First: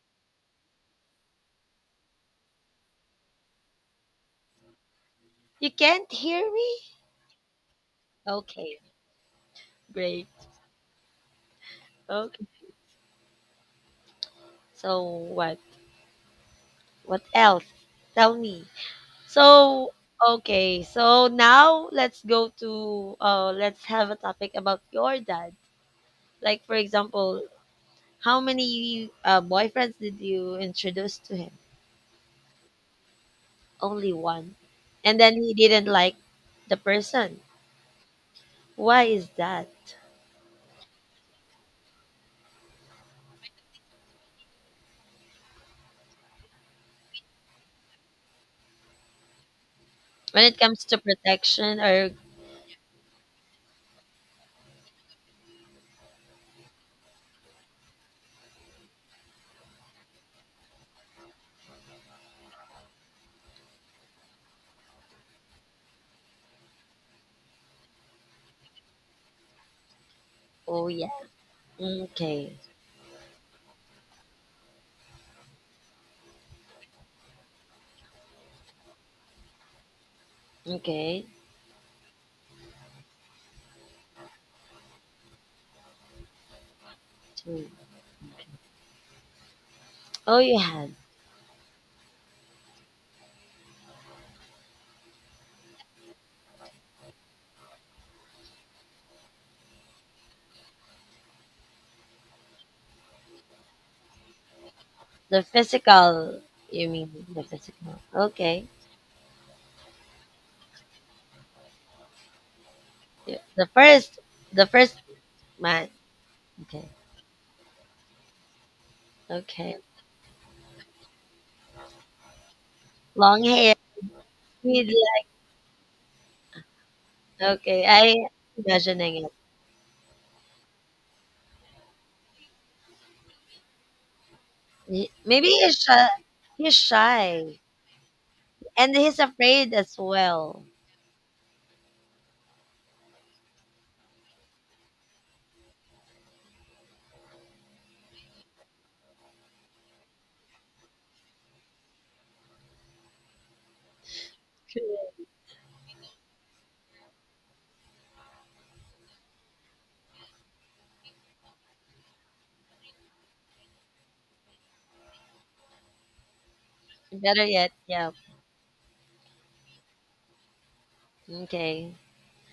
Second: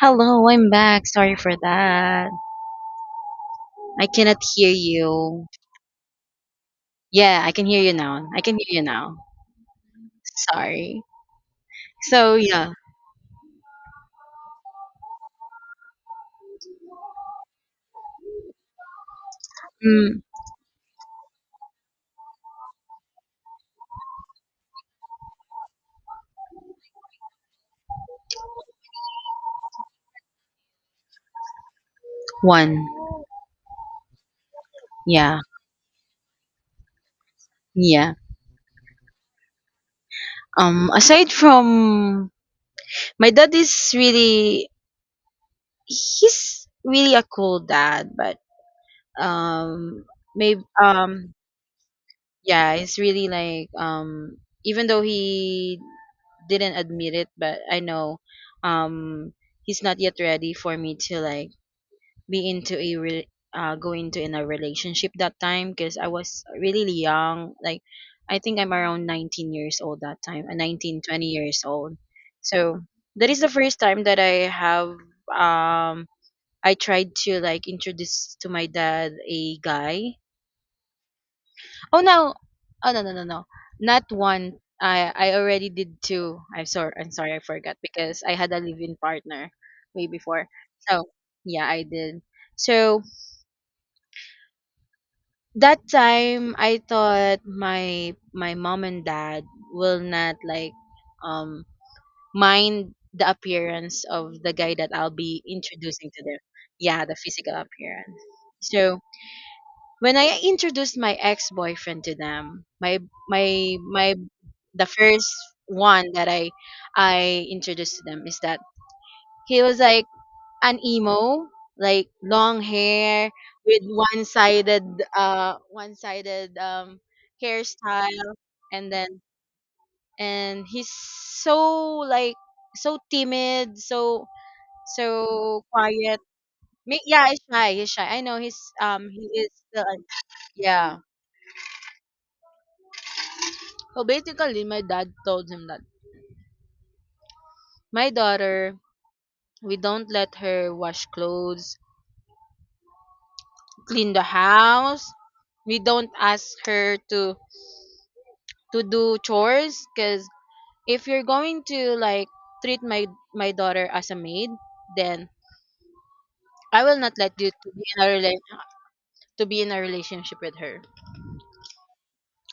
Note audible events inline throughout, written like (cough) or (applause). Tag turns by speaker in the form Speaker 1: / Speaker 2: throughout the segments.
Speaker 1: Hello, I'm back. Sorry for that. I cannot hear you.
Speaker 2: You can't hear me?
Speaker 1: Yeah, I can hear you now.
Speaker 2: Okay, great.
Speaker 1: Sorry. So
Speaker 2: Okay.
Speaker 1: yeah,
Speaker 2: So what? What else? Tell me. So
Speaker 1: mm,
Speaker 2: okay. So now let's go to let's have a topic about your dad. Like for example, how many boyfriends did you introduce to him?
Speaker 1: one.
Speaker 2: Only one. And
Speaker 1: Yeah,
Speaker 2: then he didn't like the person.
Speaker 1: yeah.
Speaker 2: Why is that?
Speaker 1: Aside from my dad is really he's really a cool dad, but um,
Speaker 2: When it
Speaker 1: maybe
Speaker 2: comes to protection or
Speaker 1: yeah, it's really like even though he didn't admit it, but I know um, he's not yet ready for me to like be into a go into in a relationship that time because I was really young. Like I think I'm around 19 years old that time,
Speaker 2: oh
Speaker 1: nineteen
Speaker 2: yeah.
Speaker 1: twenty years old.
Speaker 2: Okay.
Speaker 1: So that is the first time that I have um I tried to like introduce to my dad a guy.
Speaker 2: Okay.
Speaker 1: Oh no, oh no, not one. I already did two. I'm sorry. I
Speaker 2: Two.
Speaker 1: forgot because I had a live-in partner way
Speaker 2: Oh,
Speaker 1: before.
Speaker 2: you had.
Speaker 1: So yeah, I did. So that time I thought my mom and dad will not like um mind the appearance of the guy that I'll be
Speaker 2: The
Speaker 1: introducing to them.
Speaker 2: physical, you
Speaker 1: Yeah, the
Speaker 2: mean the
Speaker 1: physical
Speaker 2: physical?
Speaker 1: appearance.
Speaker 2: Okay.
Speaker 1: So when I introduced my ex boyfriend to them, my
Speaker 2: Yeah. The
Speaker 1: my my
Speaker 2: first, the
Speaker 1: the
Speaker 2: first
Speaker 1: first
Speaker 2: man.
Speaker 1: one that I
Speaker 2: Okay.
Speaker 1: I introduced to them is that he
Speaker 2: Okay.
Speaker 1: was like an emo, like long hair
Speaker 2: Long hair.
Speaker 1: with
Speaker 2: With
Speaker 1: one-sided
Speaker 2: Okay. I
Speaker 1: hairstyle and then
Speaker 2: imagining it.
Speaker 1: and he's so like so timid,
Speaker 2: Maybe
Speaker 1: so
Speaker 2: he's shy.
Speaker 1: quiet.
Speaker 2: He's
Speaker 1: Yeah, he's
Speaker 2: shy,
Speaker 1: shy. I know he's
Speaker 2: and he's
Speaker 1: he is
Speaker 2: afraid
Speaker 1: still
Speaker 2: as well.
Speaker 1: yeah. So basically my dad told him that my daughter we don't let her wash clothes, clean the house.
Speaker 2: (laughs)
Speaker 1: We don't ask her to do chores because if you're going to like treat my daughter as a maid then I will not let
Speaker 2: Better
Speaker 1: you
Speaker 2: yet,
Speaker 1: to be in a
Speaker 2: yeah.
Speaker 1: to be in a relationship with her
Speaker 2: Okay.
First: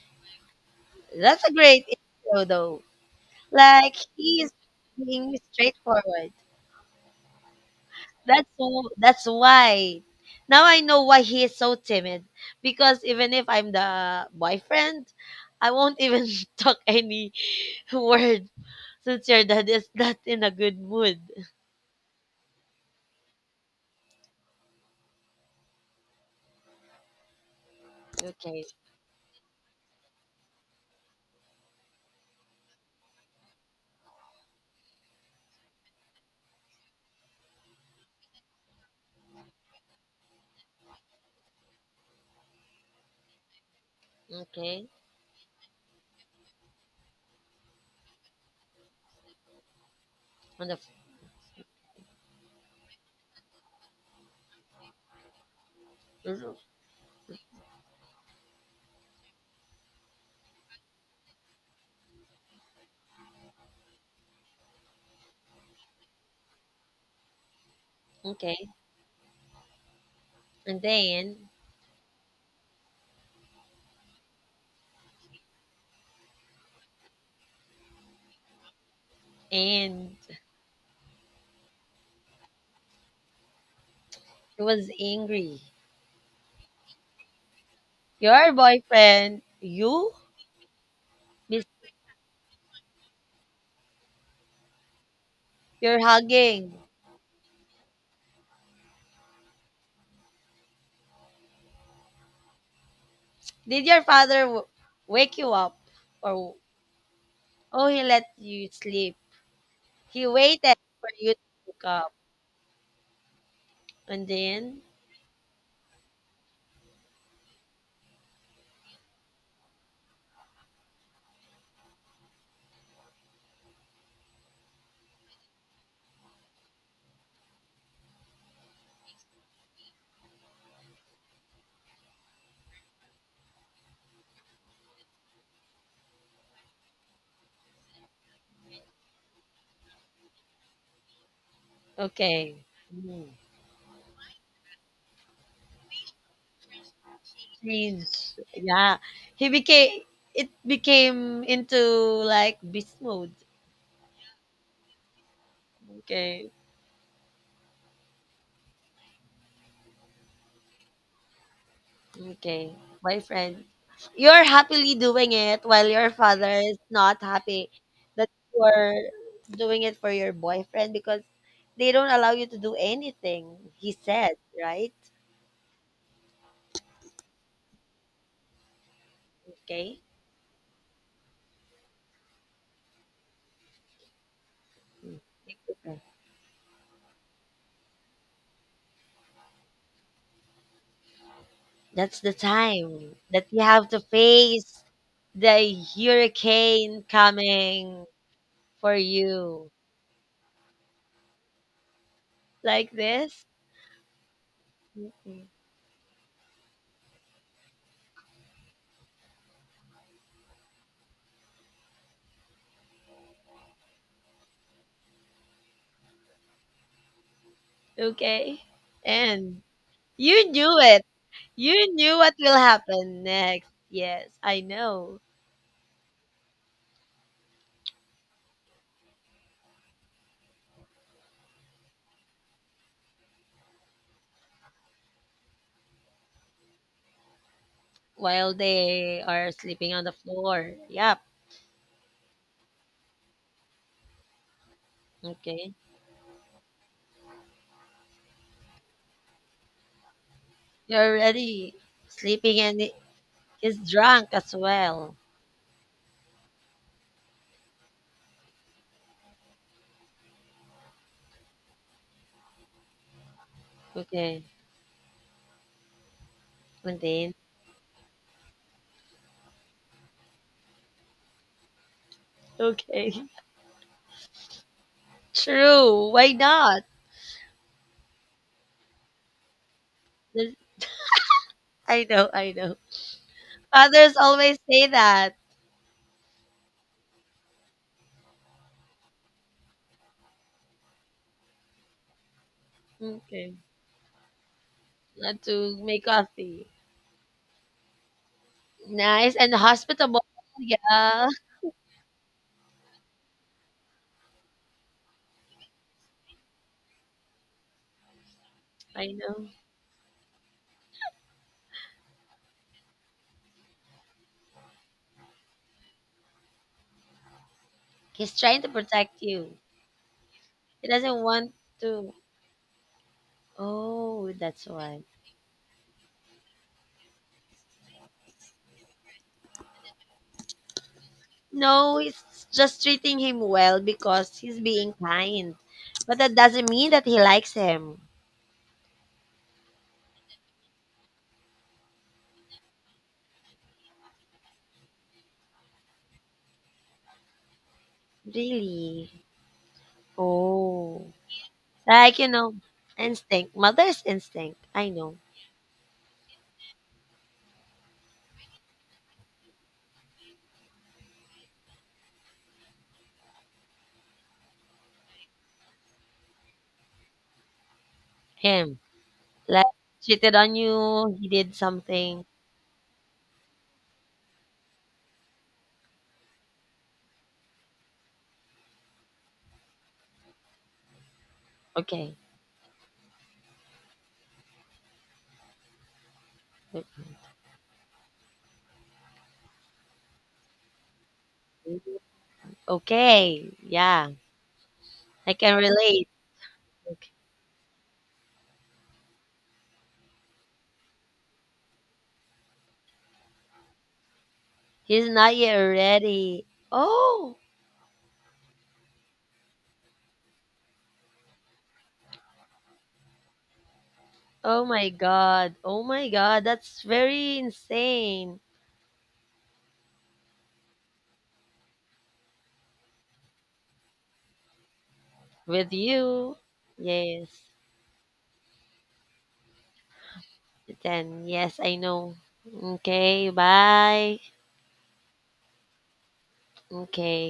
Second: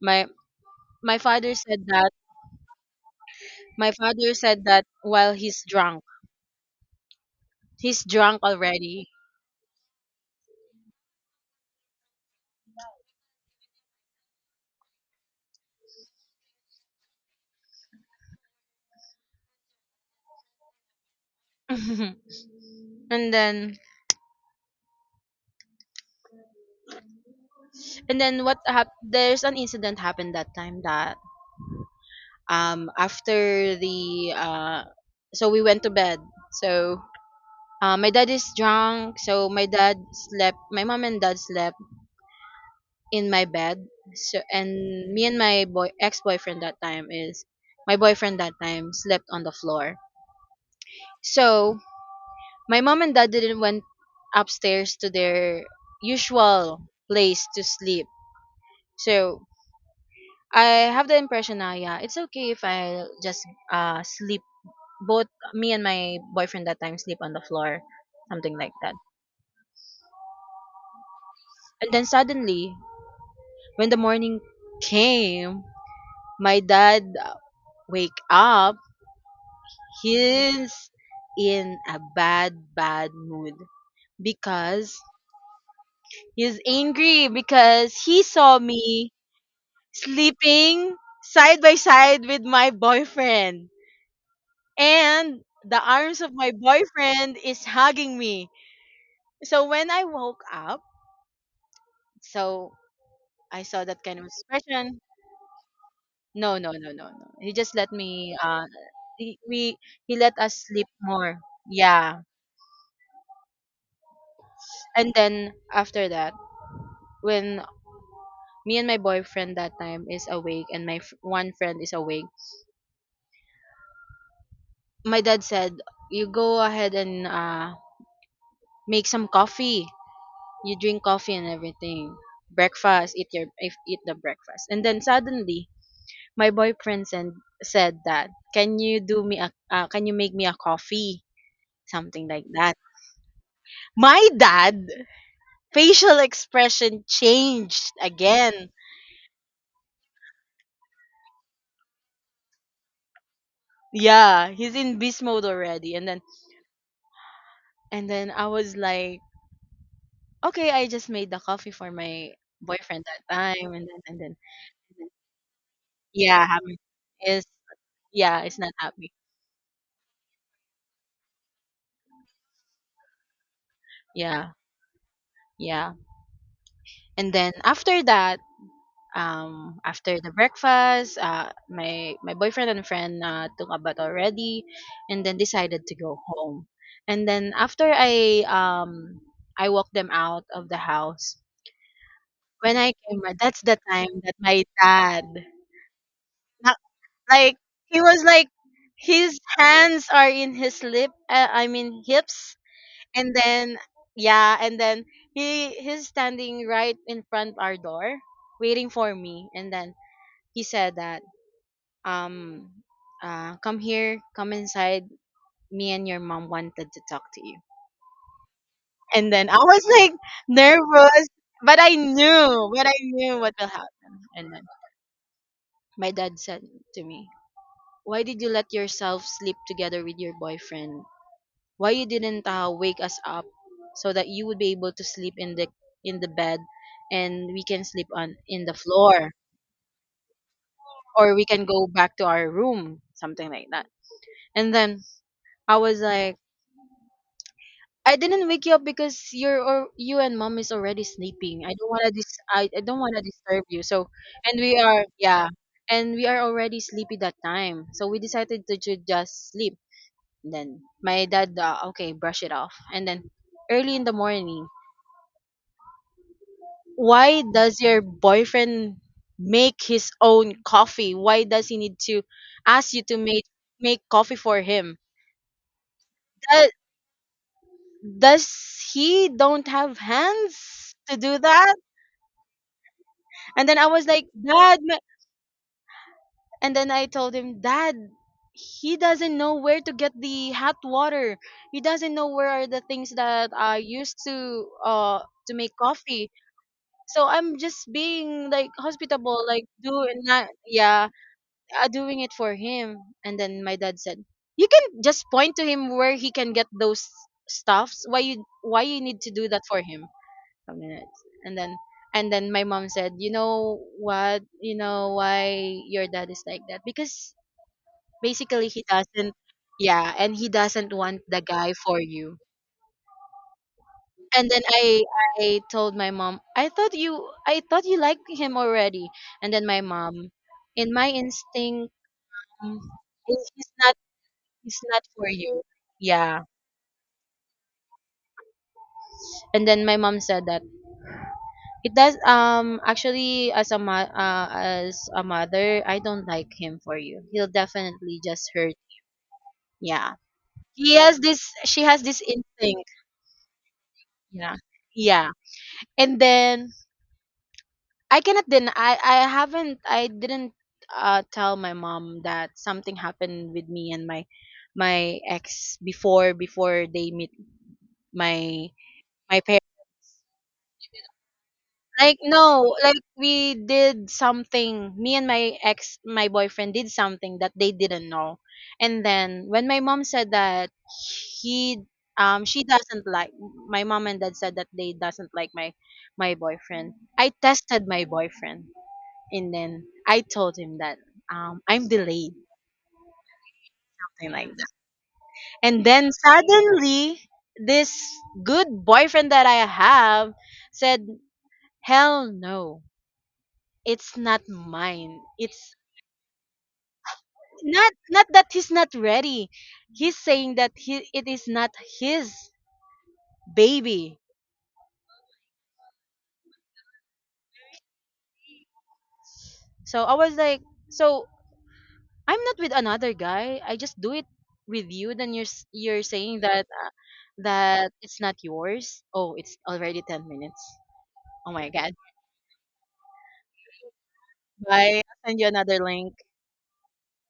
Speaker 1: my my
Speaker 2: That's a
Speaker 1: father said
Speaker 2: great
Speaker 1: that
Speaker 2: intro, though.
Speaker 1: my
Speaker 2: Like
Speaker 1: father
Speaker 2: he's
Speaker 1: said that while
Speaker 2: being
Speaker 1: he's drunk
Speaker 2: straightforward.
Speaker 1: he's drunk
Speaker 2: That's all.
Speaker 1: already
Speaker 2: That's why. Now I know why he is so timid. Because even if I'm the boyfriend, I won't even (laughs) talk any word since your dad is not in a good mood.
Speaker 1: (laughs) And then what
Speaker 2: Okay.
Speaker 1: there's an incident happened that time that after the so we went to bed so. My dad is drunk, so my dad slept. My mom and dad slept in my bed. So
Speaker 2: Okay.
Speaker 1: and me and my boy ex boyfriend that time is my boyfriend that time slept on the floor.
Speaker 2: On the
Speaker 1: So my mom and dad didn't went upstairs to their
Speaker 2: Mhm.
Speaker 1: usual place to sleep. So I have the impression now, yeah, it's okay if I just sleep. Both me and my boyfriend that time sleep on the floor,
Speaker 2: Okay,
Speaker 1: something like that.
Speaker 2: and then
Speaker 1: And then suddenly when the morning came, my dad wake up.
Speaker 2: and
Speaker 1: He's in a bad, bad mood
Speaker 2: he was
Speaker 1: because
Speaker 2: angry.
Speaker 1: he's angry because he
Speaker 2: Your
Speaker 1: saw me
Speaker 2: boyfriend, you,
Speaker 1: sleeping side
Speaker 2: miss-
Speaker 1: by side with my boyfriend. And the
Speaker 2: you're
Speaker 1: arms of my
Speaker 2: hugging.
Speaker 1: boyfriend is hugging me. So when I woke up, so I
Speaker 2: Did
Speaker 1: saw
Speaker 2: your
Speaker 1: that kind of
Speaker 2: father
Speaker 1: expression.
Speaker 2: wake you up, or
Speaker 1: No, no. He just
Speaker 2: oh
Speaker 1: let
Speaker 2: he let
Speaker 1: me
Speaker 2: you sleep?
Speaker 1: he we he
Speaker 2: He
Speaker 1: let us
Speaker 2: waited
Speaker 1: sleep
Speaker 2: for you to
Speaker 1: more.
Speaker 2: pick up,
Speaker 1: Yeah.
Speaker 2: and then
Speaker 1: And then after that, when me and my boyfriend that time is awake and my one friend is awake, my dad said, "You go ahead and make some coffee. You drink coffee and everything. Breakfast, eat your eat the breakfast." And then suddenly, my boyfriend said that, "Can you do me a can you make me a coffee?" Something like
Speaker 2: okay,
Speaker 1: that.
Speaker 2: mm,
Speaker 1: My dad facial (laughs) expression changed
Speaker 2: change.
Speaker 1: again.
Speaker 2: Yeah, he became it became into like beast mode.
Speaker 1: Yeah, he's in beast mode already. And then
Speaker 2: Okay,
Speaker 1: and then I was like, okay, I just made the coffee for my
Speaker 2: okay,
Speaker 1: boyfriend that
Speaker 2: boyfriend,
Speaker 1: time and then and then,
Speaker 2: you're
Speaker 1: and
Speaker 2: happily
Speaker 1: then
Speaker 2: doing it while your
Speaker 1: yeah,
Speaker 2: father is
Speaker 1: happy
Speaker 2: not
Speaker 1: is
Speaker 2: happy that
Speaker 1: yeah, it's not
Speaker 2: you're
Speaker 1: happy.
Speaker 2: doing it for your boyfriend because they don't allow you to do anything. He said,
Speaker 1: Yeah,
Speaker 2: right?
Speaker 1: yeah. And then after that,
Speaker 2: Okay.
Speaker 1: after the breakfast, my boyfriend and friend took a bath already and then decided to
Speaker 2: Mm.
Speaker 1: go home. And then after I walked them out of the house,
Speaker 2: That's the
Speaker 1: when I
Speaker 2: time
Speaker 1: came back,
Speaker 2: that
Speaker 1: that's
Speaker 2: you
Speaker 1: the
Speaker 2: have to
Speaker 1: time that my
Speaker 2: face
Speaker 1: dad,
Speaker 2: the
Speaker 1: na-
Speaker 2: hurricane
Speaker 1: like he
Speaker 2: coming
Speaker 1: was like
Speaker 2: for
Speaker 1: his
Speaker 2: you.
Speaker 1: hands are in his lip. I mean hips,
Speaker 2: Like
Speaker 1: and
Speaker 2: this?
Speaker 1: then yeah, and then
Speaker 2: Mhm.
Speaker 1: he's standing right in front our door, waiting for me, and then he said that um come here, come inside. Me and your mom wanted to talk to you,
Speaker 2: Okay?
Speaker 1: and then I
Speaker 2: And
Speaker 1: was like
Speaker 2: you knew it.
Speaker 1: nervous,
Speaker 2: You knew what will
Speaker 1: but I
Speaker 2: happen
Speaker 1: knew what will
Speaker 2: next.
Speaker 1: happen,
Speaker 2: Yes,
Speaker 1: and
Speaker 2: I
Speaker 1: then
Speaker 2: know.
Speaker 1: my dad said to me, why did you let yourself sleep together with your boyfriend, why you didn't wake us up so that you would be able to sleep in the bed and we can sleep on
Speaker 2: While
Speaker 1: in the
Speaker 2: they
Speaker 1: floor
Speaker 2: are sleeping on the floor. Yep.
Speaker 1: or we can go back to our room, something like that. And then
Speaker 2: Okay.
Speaker 1: I was like, I didn't wake you up because you're or you and mom is already
Speaker 2: You're
Speaker 1: sleeping, I
Speaker 2: already
Speaker 1: don't want to
Speaker 2: sleeping
Speaker 1: I,
Speaker 2: and
Speaker 1: I don't want to disturb
Speaker 2: he's
Speaker 1: you. So
Speaker 2: drunk as
Speaker 1: and we are
Speaker 2: well.
Speaker 1: yeah and we are already sleepy that time so we decided to just sleep. Then my dad okay brush it off and then early in the
Speaker 2: Okay.
Speaker 1: morning,
Speaker 2: And then?
Speaker 1: why does your boyfriend make his own coffee? Why does he need to ask you
Speaker 2: Okay.
Speaker 1: to
Speaker 2: (laughs)
Speaker 1: make coffee for him?
Speaker 2: True. Why
Speaker 1: Does,
Speaker 2: not?
Speaker 1: does he don't have hands to do that?
Speaker 2: I know.
Speaker 1: And then I was
Speaker 2: Others
Speaker 1: like,
Speaker 2: always say that.
Speaker 1: And then I told him, Dad, he doesn't know where to get the hot water. He doesn't know where are the things that
Speaker 2: Okay.
Speaker 1: I used
Speaker 2: Not
Speaker 1: to
Speaker 2: to
Speaker 1: make
Speaker 2: make
Speaker 1: coffee.
Speaker 2: coffee.
Speaker 1: So I'm just being like
Speaker 2: Nice
Speaker 1: hospitable,
Speaker 2: and
Speaker 1: like do and
Speaker 2: hospitable.
Speaker 1: not, yeah.
Speaker 2: Yeah.
Speaker 1: Doing it for him and then my dad said, you can just point to him where he can get those stuffs, why you
Speaker 2: I
Speaker 1: need to do
Speaker 2: know.
Speaker 1: that for him. Something like that. And then my mom said, you know what, you know why your dad is like that, because
Speaker 2: He's trying
Speaker 1: basically
Speaker 2: to
Speaker 1: he
Speaker 2: protect
Speaker 1: doesn't,
Speaker 2: you.
Speaker 1: yeah, and he
Speaker 2: He
Speaker 1: doesn't want
Speaker 2: doesn't
Speaker 1: the
Speaker 2: want
Speaker 1: guy for
Speaker 2: to.
Speaker 1: you.
Speaker 2: Oh,
Speaker 1: And then
Speaker 2: that's why.
Speaker 1: I told my mom, I thought you I thought you liked him already. And then my mom, in my instinct,
Speaker 2: No, he's
Speaker 1: um,
Speaker 2: just treating him
Speaker 1: he's,
Speaker 2: well because he's
Speaker 1: it's
Speaker 2: being
Speaker 1: not for
Speaker 2: kind.
Speaker 1: you.
Speaker 2: But that
Speaker 1: Yeah.
Speaker 2: doesn't mean that he likes him.
Speaker 1: And then my mom said that it does, actually as a as a mother, I don't like him for you. He'll definitely just hurt.
Speaker 2: Really?
Speaker 1: Yeah. He
Speaker 2: Oh.
Speaker 1: has this she has
Speaker 2: Like,
Speaker 1: this
Speaker 2: you know,
Speaker 1: instinct.
Speaker 2: instinct. Mother's
Speaker 1: Yeah.
Speaker 2: instinct. I know.
Speaker 1: Yeah. And then I cannot deny I haven't I didn't tell my mom that something happened with me and my ex before they meet my
Speaker 2: Him.
Speaker 1: my
Speaker 2: Like, cheated on you, he did
Speaker 1: like,
Speaker 2: something.
Speaker 1: no, like we did something. Me and my ex, my boyfriend did something that they didn't know. And then when my mom said that he,
Speaker 2: Okay.
Speaker 1: she doesn't like, my mom and dad said that they doesn't like my boyfriend, I tested my boyfriend, and then I told him that I'm delayed,
Speaker 2: Okay. Yeah.
Speaker 1: something like that.
Speaker 2: I can
Speaker 1: And
Speaker 2: relate.
Speaker 1: then
Speaker 2: Like,
Speaker 1: suddenly this good boyfriend that I have said, "Hell no, it's not
Speaker 2: he's
Speaker 1: mine."
Speaker 2: not yet
Speaker 1: It's
Speaker 2: ready. Oh.
Speaker 1: not, not that he's not ready, he's saying that he it is not his baby.
Speaker 2: Oh my god. Oh my god. That's very insane.
Speaker 1: So I was like, so I'm not with another guy, I just do it with you, then you're
Speaker 2: With
Speaker 1: you're
Speaker 2: you.
Speaker 1: saying that
Speaker 2: Yes.
Speaker 1: that it's not yours. Oh, it's already 10 minutes.
Speaker 2: Then
Speaker 1: Oh
Speaker 2: yes,
Speaker 1: my
Speaker 2: I
Speaker 1: god.
Speaker 2: know. Okay, bye.
Speaker 1: Bye, I'll send you another link.
Speaker 2: Okay.